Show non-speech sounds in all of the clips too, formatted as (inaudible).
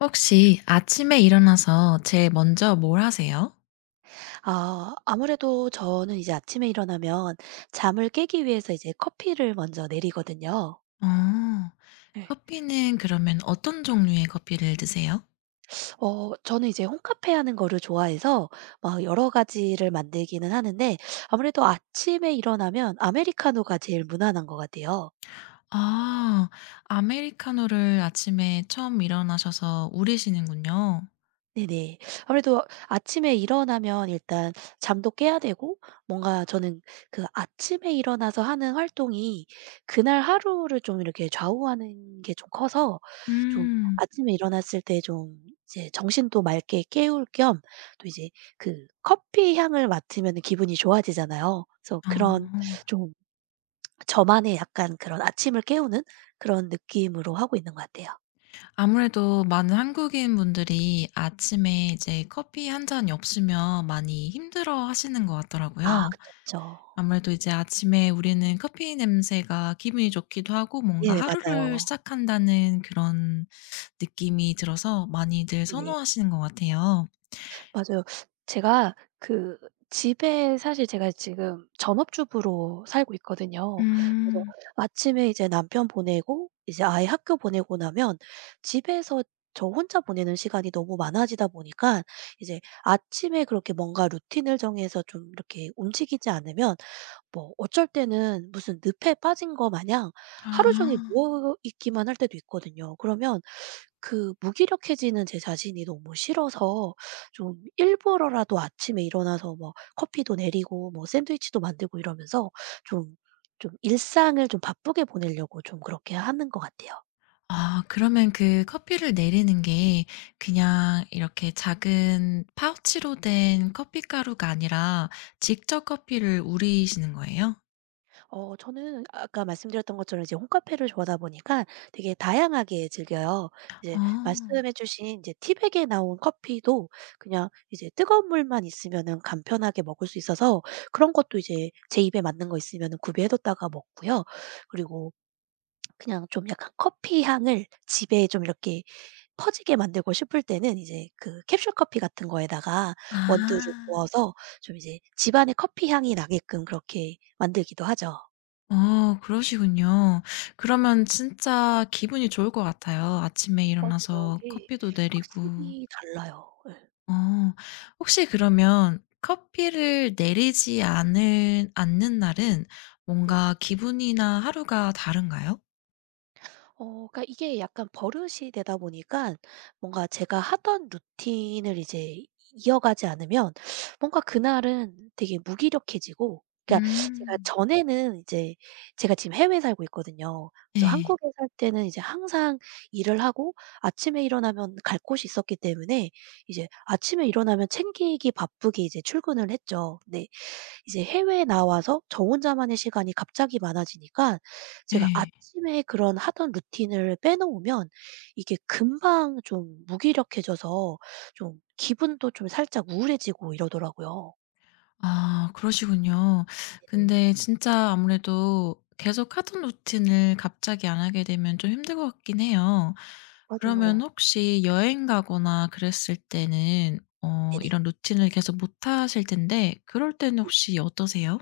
혹시 아침에 일어나서 제일 먼저 뭘 하세요? 아 아무래도 저는 이제 아침에 일어나면 잠을 깨기 위해서 이제 커피를 먼저 내리거든요. 어. 네. 커피는 그러면 어떤 종류의 커피를 드세요? 저는 이제 홈카페 하는 거를 좋아해서 막 여러 가지를 만들기는 하는데 아무래도 아침에 일어나면 아메리카노가 제일 무난한 것 같아요. 아. 아메리카노를 아침에 처음 일어나셔서 우리시는군요. 네네. 아무래도 아침에 일어나면 일단 잠도 깨야 되고, 뭔가 저는 그 아침에 일어나서 하는 활동이 그날 하루를 좀 이렇게 좌우하는 게 좀 커서, 좀 음. 아침에 일어났을 때 좀 이제 정신도 맑게 깨울 겸, 또 이제 그 커피 향을 맡으면 기분이 좋아지잖아요. 그래서 그런 어. 좀 저만의 약간 그런 아침을 깨우는 그런 느낌으로 하고 있는 것 같아요. 아무래도 많은 한국인 분들이 아침에 이제 커피 한 잔이 없으면 많이 힘들어하시는 것 아 같더라고요. 그쵸, 그쵸. 아무래도 이제 아침에 우리는 커피 냄새가 기분이 좋기도 하고 뭔가 네네 하루를 맞아요. 시작한다는 그런 느낌이 들어서 많이들 네 선호하시는 것 같아요. 맞아요. 제가 그 집에 사실 제가 지금 전업주부로 살고 있거든요. 그래서 음. 아침에 이제 남편 보내고 이제 아이 학교 보내고 나면 집에서 저 혼자 보내는 시간이 너무 많아지다 보니까, 이제 아침에 그렇게 뭔가 루틴을 정해서 좀 이렇게 움직이지 않으면 뭐 어쩔 때는 무슨 늪에 빠진 거 마냥 하루 종일 아. 누워 있기만 할 때도 있거든요. 그러면 그 무기력해지는 제 자신이 너무 싫어서 좀 일부러라도 아침에 일어나서 뭐 커피도 내리고 뭐 샌드위치도 만들고 이러면서 좀 일상을 좀 바쁘게 보내려고 좀 그렇게 하는 것 같아요. 아 그러면 그 커피를 내리는 게 그냥 이렇게 작은 파우치로 된 커피 가루가 아니라 직접 커피를 우리시는 거예요? 저는 아까 말씀드렸던 것처럼 이제 홈카페를 좋아하다 보니까 되게 다양하게 즐겨요. 이제 어. 말씀해 주신 이제 티백에 나온 커피도 그냥 이제 뜨거운 물만 있으면은 간편하게 먹을 수 있어서 그런 것도 이제 제 입에 맞는 거 있으면은 구비해 뒀다가 먹고요. 그리고 그냥 좀 약간 커피 향을 집에 좀 이렇게 퍼지게 만들고 싶을 때는 이제 그 캡슐 커피 같은 거에다가 원두를 아. 부어서 좀 이제 집안에 커피 향이 나게끔 그렇게 만들기도 하죠. 어 그러시군요. 그러면 진짜 기분이 좋을 것 같아요. 아침에 맞아요. 일어나서 이게 커피도 내리고. 확실히 달라요. 예. 어 혹시 그러면 커피를 내리지 않을 않는 날은 네네. 뭔가 기분이나 하루가 다른가요? 그러니까 이게 약간 버릇이 되다 보니까 뭔가 제가 하던 루틴을 이제 이어가지 않으면 뭔가 그날은 되게 무기력해지고, 그러니까 제가 음. 전에는 이제 제가 지금 해외에 살고 있거든요. 그래서 네. 한국에 살 때는 이제 항상 일을 하고 아침에 일어나면 갈 곳이 있었기 때문에 이제 아침에 일어나면 챙기기 바쁘게 이제 출근을 했죠. 네. 이제 해외에 나와서 저 혼자만의 시간이 갑자기 많아지니까 제가 네. 아침에 그런 하던 루틴을 빼놓으면 이게 금방 좀 무기력해져서 좀 기분도 좀 살짝 우울해지고 이러더라고요. 아 그러시군요. 네 근데 진짜 아무래도 계속 하던 루틴을 갑자기 안 하게 되면 좀 힘들 것 같긴 해요. 그러면 맞아요. 혹시 여행 가거나 그랬을 때는 네네. 이런 루틴을 계속 못 하실 텐데 그럴 때는 혹시 어떠세요?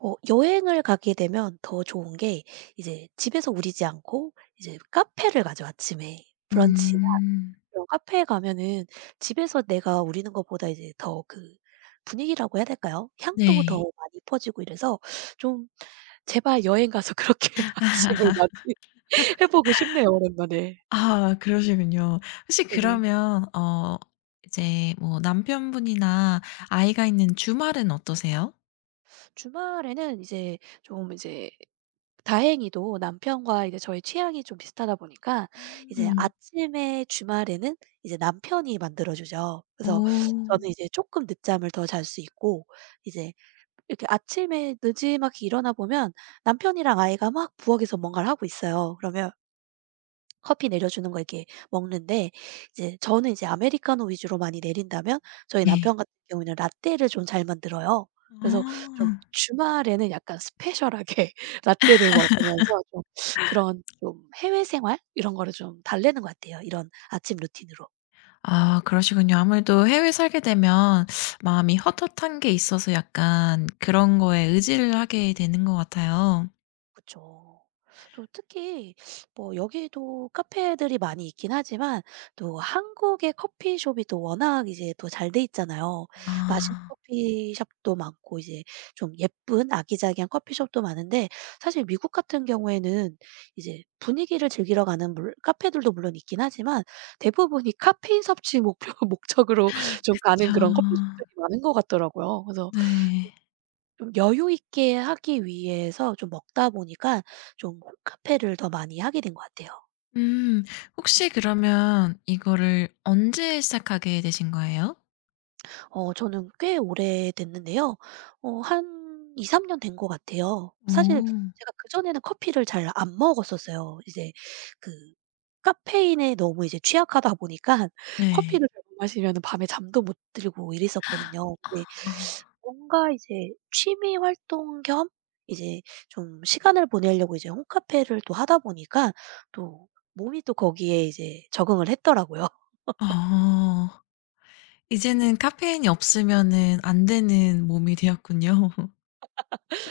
여행을 가게 되면 더 좋은 게 이제 집에서 우리지 않고 이제 카페를 가죠 아침에. 브런치 음. 그 카페에 가면은 집에서 내가 우리는 것보다 이제 더 그 분위기라고 해야 될까요? 향도 더 네. 많이 퍼지고 이래서 좀 제발 여행 가서 (laughs) 그렇게 아침을 맞이해 보고 싶네요 오랜만에. 아 그러시군요. 혹시 네네. 그러면 어 이제 뭐 남편분이나 아이가 있는 주말은 어떠세요? 주말에는 이제 좀 이제 다행히도 남편과 이제 저희 취향이 좀 비슷하다 보니까 이제 음. 아침에 주말에는 이제 남편이 만들어 주죠. 그래서 오. 저는 이제 쪼끔 늦잠을 더 잘 수 있고 이제 이렇게 아침에 느지막히 일어나 보면 남편이랑 아이가 막 부엌에서 뭔가를 하고 있어요. 그러면 커피 내려주는 거 이렇게 먹는데 이제 저는 이제 아메리카노 위주로 많이 내린다면 저희 네. 남편 같은 경우에는 라떼를 좀 잘 만들어요. 그래서 좀 아. 주말에는 약간 스페셜하게 (laughs) 라떼를 먹으면서 좀 그런 좀 해외 생활 이런 거를 좀 달래는 것 같아요, 이런 아침 루틴으로. 아 그러시군요. 아무래도 해외 살게 되면 마음이 헛헛한 게 있어서 약간 그런 거에 의지를 하게 되는 것 같아요. 그쵸. 또 특히 뭐 여기도 카페들이 많이 있긴 하지만 또 한국의 커피숍이 또 워낙 이제 또 잘 돼 있잖아요. 맛있는 아. 커피숍도 많고 이제 좀 예쁜 아기자기한 커피숍도 많은데, 사실 미국 같은 경우에는 이제 분위기를 즐기러 가는 물 카페들도 물론 있긴 하지만 대부분이 카페인 섭취 목표 (laughs) 목적으로 좀 가는 그쵸. 그런 커피숍들이 많은 것 같더라고요. 그래서 네. 좀 여유 있게 하기 위해서 좀 먹다 보니까 좀 홈카페를 더 많이 하게 된 것 같아요. 음. 혹시 그러면 이거를 언제 시작하게 되신 거예요? 저는 꽤 오래됐는데요. 한 2-3년 된 것 같아요. 사실 오. 제가 그전에는 커피를 잘 안 먹었었어요. 이제 그 카페인에 너무 이제 취약하다 보니까 (laughs) 네. 커피를 잘못 마시면은 밤에 잠도 못 들고 이랬었거든요. 근데 아. 뭔가 이제 취미 활동 겸 이제 좀 시간을 보내려고 이제 홈카페를 또 하다 보니까 또 몸이 또 거기에 이제 적응을 했더라고요. 어. 이제는 카페인이 없으면은 안 되는 몸이 되었군요.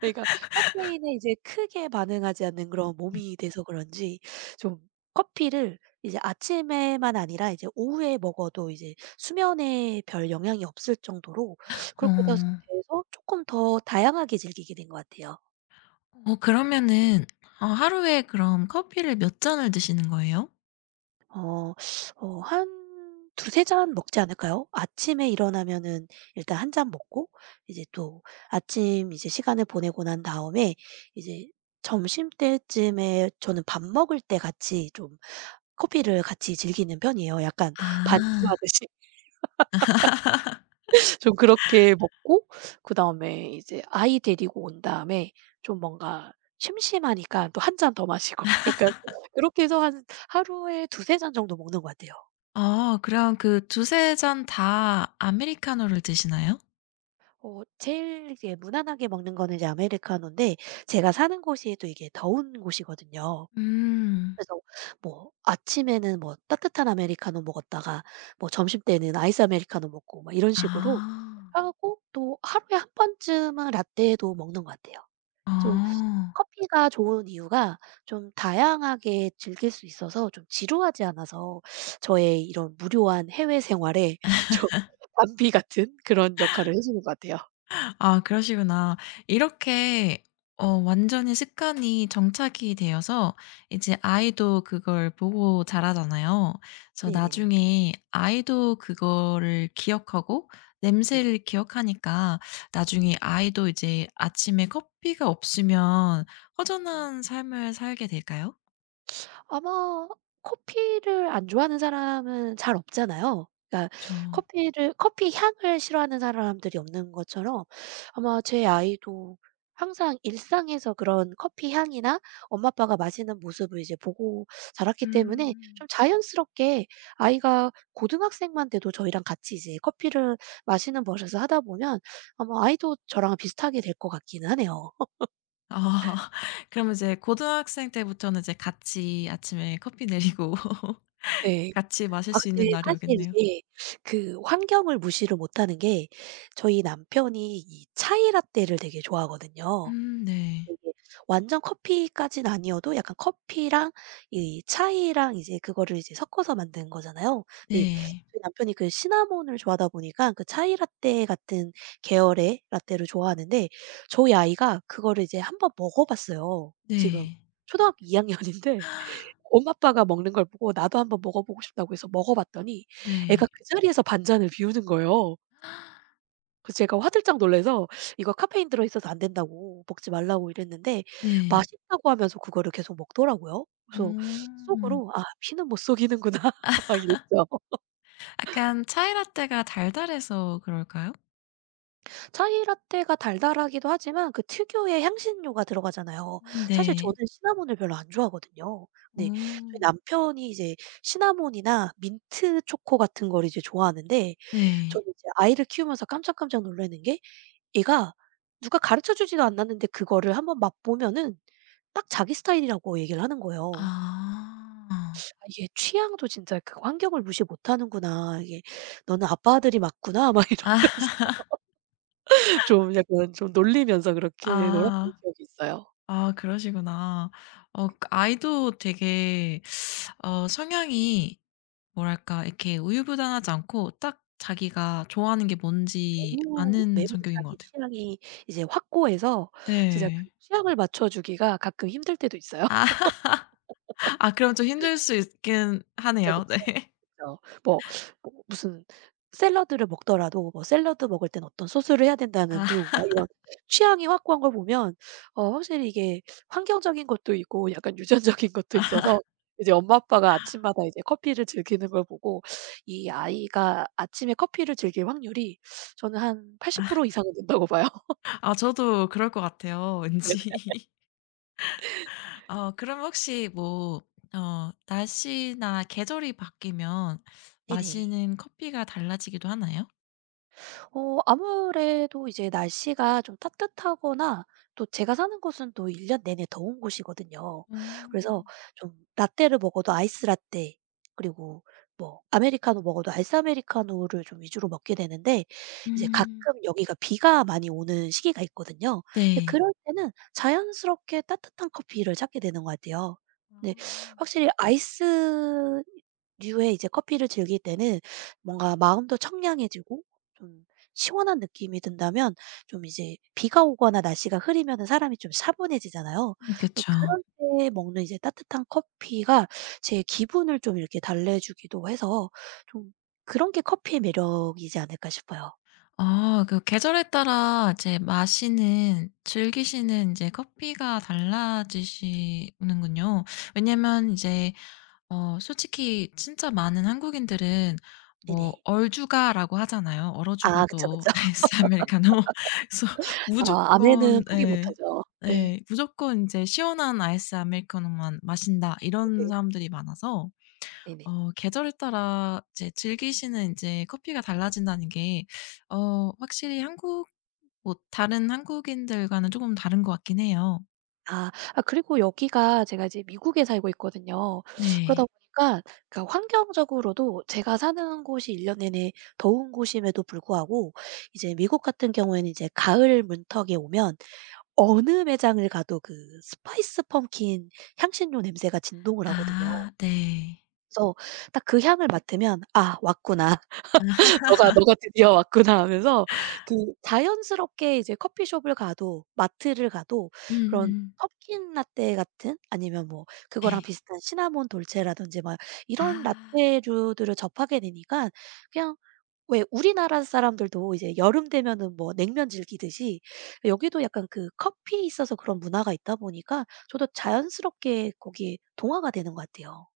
그러니까 카페인에 이제 크게 반응하지 않는 그런 몸이 (laughs) 돼서 그런지 좀 커피를 이제 아침에만 아니라 이제 오후에 먹어도 이제 수면에 별 영향이 없을 정도로 어. 그렇게 돼서 쪼끔 더 다양하게 즐기게 된 것 같아요. 어 그러면은 어 하루에 그럼 커피를 몇 잔을 드시는 거예요? 어 한 두세 잔 먹지 않을까요? 아침에 일어나면은 일단 한 잔 먹고 이제 또 아침 이제 시간을 보내고 난 다음에 이제 점심때쯤에 저는 밥 먹을 때 같이 좀 커피를 같이 즐기는 편이에요. 약간 아. 반주하듯이 (laughs) 좀 그렇게 먹고, 그다음에 이제 아이 데리고 온 다음에 좀 뭔가 심심하니까 또 한 잔 더 마시고 (laughs) 약간 그렇게 해서 한 하루에 두세 잔 정도 먹는 것 같아요. 어 그럼 그 두 세 잔 다 아메리카노를 드시나요? 제일 이제 무난하게 먹는 거는 이제 아메리카노인데 제가 사는 곳이 또 이게 더운 곳이거든요. 음. 그래서 뭐 아침에는 뭐 따뜻한 아메리카노 먹었다가 뭐 점심때는 아이스 아메리카노 먹고 막 이런 식으로 아. 하고, 또 하루에 한 번쯤은 라떼도 먹는 것 같아요. 어. 좀 커피가 좋은 이유가 좀 다양하게 즐길 수 있어서 좀 지루하지 않아서 저의 이런 무료한 해외 생활에 (laughs) 좀 담비 같은 그런 역할을 해 주는 것 같아요. 아 그러시구나. 이렇게 완전히 습관이 정착이 되어서 이제 아이도 그걸 보고 자라잖아요. 그래서 네네네. 나중에 아이도 그거를 기억하고 네네. 냄새를 기억하니까 나중에 아이도 이제 아침에 커피가 없으면 허전한 삶을 살게 될까요? 아마 커피를 안 좋아하는 사람은 잘 없잖아요. 그러니까 그 커피 향을 싫어하는 사람들이 없는 것처럼 아마 제 아이도 항상 일상에서 그런 커피 향이나 엄마 아빠가 마시는 모습을 이제 보고 자랐기 때문에 음. 좀 자연스럽게 아이가 고등학생만 돼도 저희랑 같이 이제 커피를 마시는 버릇을 하다 보면 아마 아이도 저랑 비슷하게 될 것 같기는 하네요. (laughs) 아. (laughs) 그럼 이제 고등학생 때부터는 이제 같이 아침에 커피 내리고 (laughs) 네. 같이 마실 아 수 있는 근데 날이 사실 오겠네요. 이게 그 환경을 무시를 못하는 게, 저희 남편이 이 차이 라떼를 되게 좋아하거든요. 네. 이게 완전 커피까진 아니어도 약간 커피랑 이 차이랑 이제 그거를 이제 섞어서 만든 거잖아요. 네. 네. 저희 남편이 그 시나몬을 좋아하다 보니까 그 차이 라떼 같은 계열의 라떼를 좋아하는데 저희 아이가 그거를 이제 한번 먹어 봤어요. 지금 네. 초등학교 2 학년인데 엄마 아빠가 먹는 걸 보고 나도 한번 먹어보고 싶다고 해서 먹어봤더니 네. 애가 그 자리에서 반잔을 비우는 거예요. 그래서 제가 화들짝 놀라서 "이거 카페인 들어있어서 안 된다고 먹지 말라고." 이랬는데 네. 맛있다고 하면서 그거를 계속 먹더라고요. 그래서 음. 속으로 '아 피는 못 속이는구나.' (laughs) 막 이랬죠. 약간 차이 라떼가 달달해서 그럴까요? 차이 라테가 달달하기도 하지만 그 특유의 향신료가 들어가잖아요. 사실 네. 저는 시나몬을 별로 안 좋아하거든요. 근데 저희 어. 남편이 이제 시나몬이나 민트 초코 같은 걸 이제 좋아하는데, 네. 저는 이제 아이를 키우면서 깜짝깜짝 놀라는 게, 얘가 누가 가르쳐 주지도 않았는데 그거를 한번 맛보면은 딱 자기 스타일이라고 얘기를 하는 거예요. 아. 아 이게 취향도 진짜 그 환경을 무시 못하는구나. 이게 '너는 아빠 아들이 맞구나.' (laughs) 막 아. 이러면서 (laughs) 좀 약간 좀 놀리면서 그렇게 놀았던 아. 기억이 있어요. 아 그러시구나. 어 그 아이도 되게 어 성향이 뭐랄까 이렇게 우유부단하지 않고 딱 자기가 좋아하는 게 뭔지 매우, 아는 매우 성격인 것 자기 같아요. 취향이 이제 확고해서 진짜 그 예. 취향을 맞춰 주기가 가끔 힘들 때도 있어요. 아. (laughs) 아 그럼 좀 힘들 수 있긴 그쵸, 하네요. (laughs) 그쵸. 네. 그쵸. 뭐 뭐 무슨 샐러드를 먹더라도 뭐 샐러드 먹을 땐 어떤 소스를 해야 된다는 아. 둥 막 이런 취향이 확고한 걸 보면 확실히 이게 환경적인 것도 있고 약간 유전적인 (laughs) 것도 있어서 이제 엄마 아빠가 아침마다 이제 커피를 즐기는 걸 보고 이 아이가 아침에 커피를 즐길 확률이 저는 한 80% 이상은 된다고 봐요. 아 저도 그럴 것 같아요 네네. 왠지. (laughs) 어 그럼 혹시 뭐 어 날씨나 계절이 바뀌면 네네. 마시는 커피가 달라지기도 하나요? 아무래도 이제 날씨가 좀 따뜻하거나 또 제가 사는 곳은 또 1년 내내 더운 곳이거든요. 그래서 음. 좀 라떼를 먹어도 아이스 라떼, 그리고 뭐 아메리카노 먹어도 아이스 아메리카노를 좀 위주로 먹게 되는데 이제 음 가끔 여기가 비가 많이 오는 시기가 있거든요. 근데 네. 그럴 때는 자연스럽게 따뜻한 커피를 찾게 되는 것 같아요. 아. 근데 확실히 아이스류의 이제 커피를 즐길 때는 뭔가 마음도 청량해지고 좀 시원한 느낌이 든다면, 좀 이제 비가 오거나 날씨가 흐리면은 사람이 좀 차분해지잖아요. 그쵸. 그런 때 먹는 이제 따뜻한 커피가 제 기분을 좀 이렇게 달래주기도 해서 좀 그런 게 커피의 매력이지 않을까 싶어요. 아 그 계절에 따라 이제 마시는 즐기시는 인제 커피가 달라지시는군요. 왜냐면 이제 어 솔직히 진짜 많은 한국인들은 뭐 네네. 얼죽아라고 하잖아요. 얼어 아 그쵸, 죽어도 그쵸. (laughs) 아이스 아메리카노. 그래서 아 아메는 무조건 포기 예. 못하죠. 예. 예. 무조건 이제 "시원한 아이스 아메리카노만 마신다." 이런 네네. 사람들이 많아서 네네. 어 계절에 따라 이제 즐기시는 이제 커피가 달라진다는 게 어 확실히 한국 뭐 다른 한국인들과는 조금 다른 것 같긴 해요. 아. 아 그리고 여기가 제가 이제 미국에 살고 있거든요. 그러다 네. 보니까 그러니까 환경적으로도 제가 사는 곳이 1년 내내 더운 곳임에도 불구하고 이제 미국 같은 경우에는 이제 가을 문턱에 오면 어느 매장을 가도 그 스파이스 펌킨 향신료 냄새가 진동을 하거든요. 아 네. 그래서 딱 그 향을 맡으면 '아 왔구나.' 너가 드디어 왔구나 하면서 그 자연스럽게 이제 커피숍을 가도 마트를 가도 그런 음음. 펌킨 라떼 같은, 아니면 뭐 그거랑 네. 비슷한 시나몬 돌체라든지 막 이런 아. 라떼류들을 접하게 되니까, 그냥 왜 우리나라 사람들도 이제 여름 되면은 뭐 냉면 즐기듯이 여기도 약간 그 커피에 있어서 그런 문화가 있다 보니까 저도 자연스럽게 거기에 동화가 되는 것 같아요.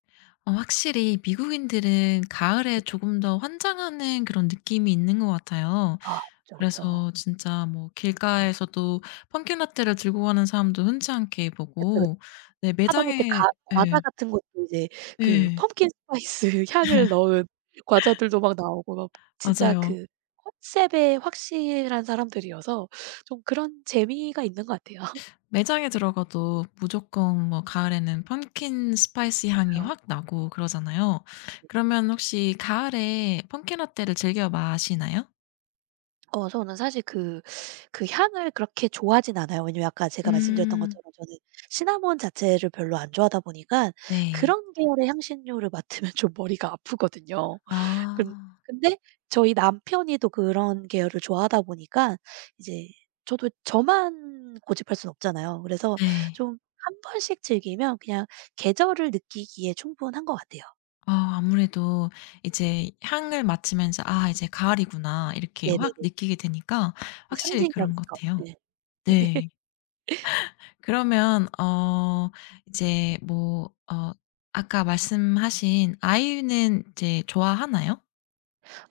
어 확실히 미국인들은 가을에 조금 더 환장하는 그런 느낌이 있는 것 같아요. 아 그쵸, 그쵸. 그래서 진짜 뭐 네. 길가에서도 펌킨 라떼를 들고 가는 사람도 흔치 않게 그쵸, 보고 네 하다못해 매장에 가 과자 예. 같은 것도 이제 그 예. 펌킨 스파이스 (laughs) 향을 넣은 과자들도 막 나오고 막 진짜 맞아요. 그 컨셉에 확실한 사람들이어서 좀 그런 재미가 있는 것 같아요. 매장에 (laughs) 들어가도 무조건 뭐 가을에는 펌킨 스파이시 향이 맞아요. 확 나고 그러잖아요. 네. 그러면 혹시 가을에 펌킨 라떼를 즐겨 마시나요? 저는 사실 그 향을 그렇게 좋아하진 않아요. 왜냐면 아까 제가 말씀드렸던 음. 것처럼 저는 시나몬 자체를 별로 안 좋아하다 보니까 네. 그런 계열의 향신료를 맡으면 (laughs) 좀 머리가 아프거든요. 근 아. 근데 저희 남편이 또 그런 계열을 좋아하다 보니까 이제 저도 저만 고집할 수는 없잖아요. 그래서 네. 좀 한 번씩 즐기면 그냥 계절을 느끼기에 충분한 것 같아요. 아 아무래도 이제 향을 맡으면서 '아 이제 가을이구나.' 이렇게 확 네네네. 느끼게 되니까 그 확실히 상징적인 그런 것 거. 같아요. 네, 네네. (laughs) 네. 그러면 어 이제 뭐 어 아까 말씀하신 아이유는 이제 좋아하나요?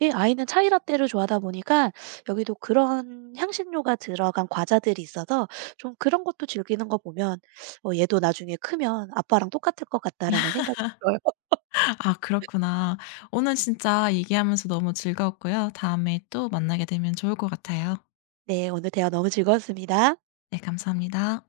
예 아이는 차이 라떼를 좋아하다 보니까 여기도 그런 향신료가 들어간 과자들이 있어서 좀 그런 것도 즐기는 거 보면 '어 얘도 나중에 크면 아빠랑 똑같을 것 같다.'라는 생각이 들어요. (laughs) 아 그렇구나. 오늘 진짜 얘기하면서 너무 즐거웠고요. 다음에 또 만나게 되면 좋을 것 같아요. 네. 오늘 대화 너무 즐거웠습니다. 네 감사합니다.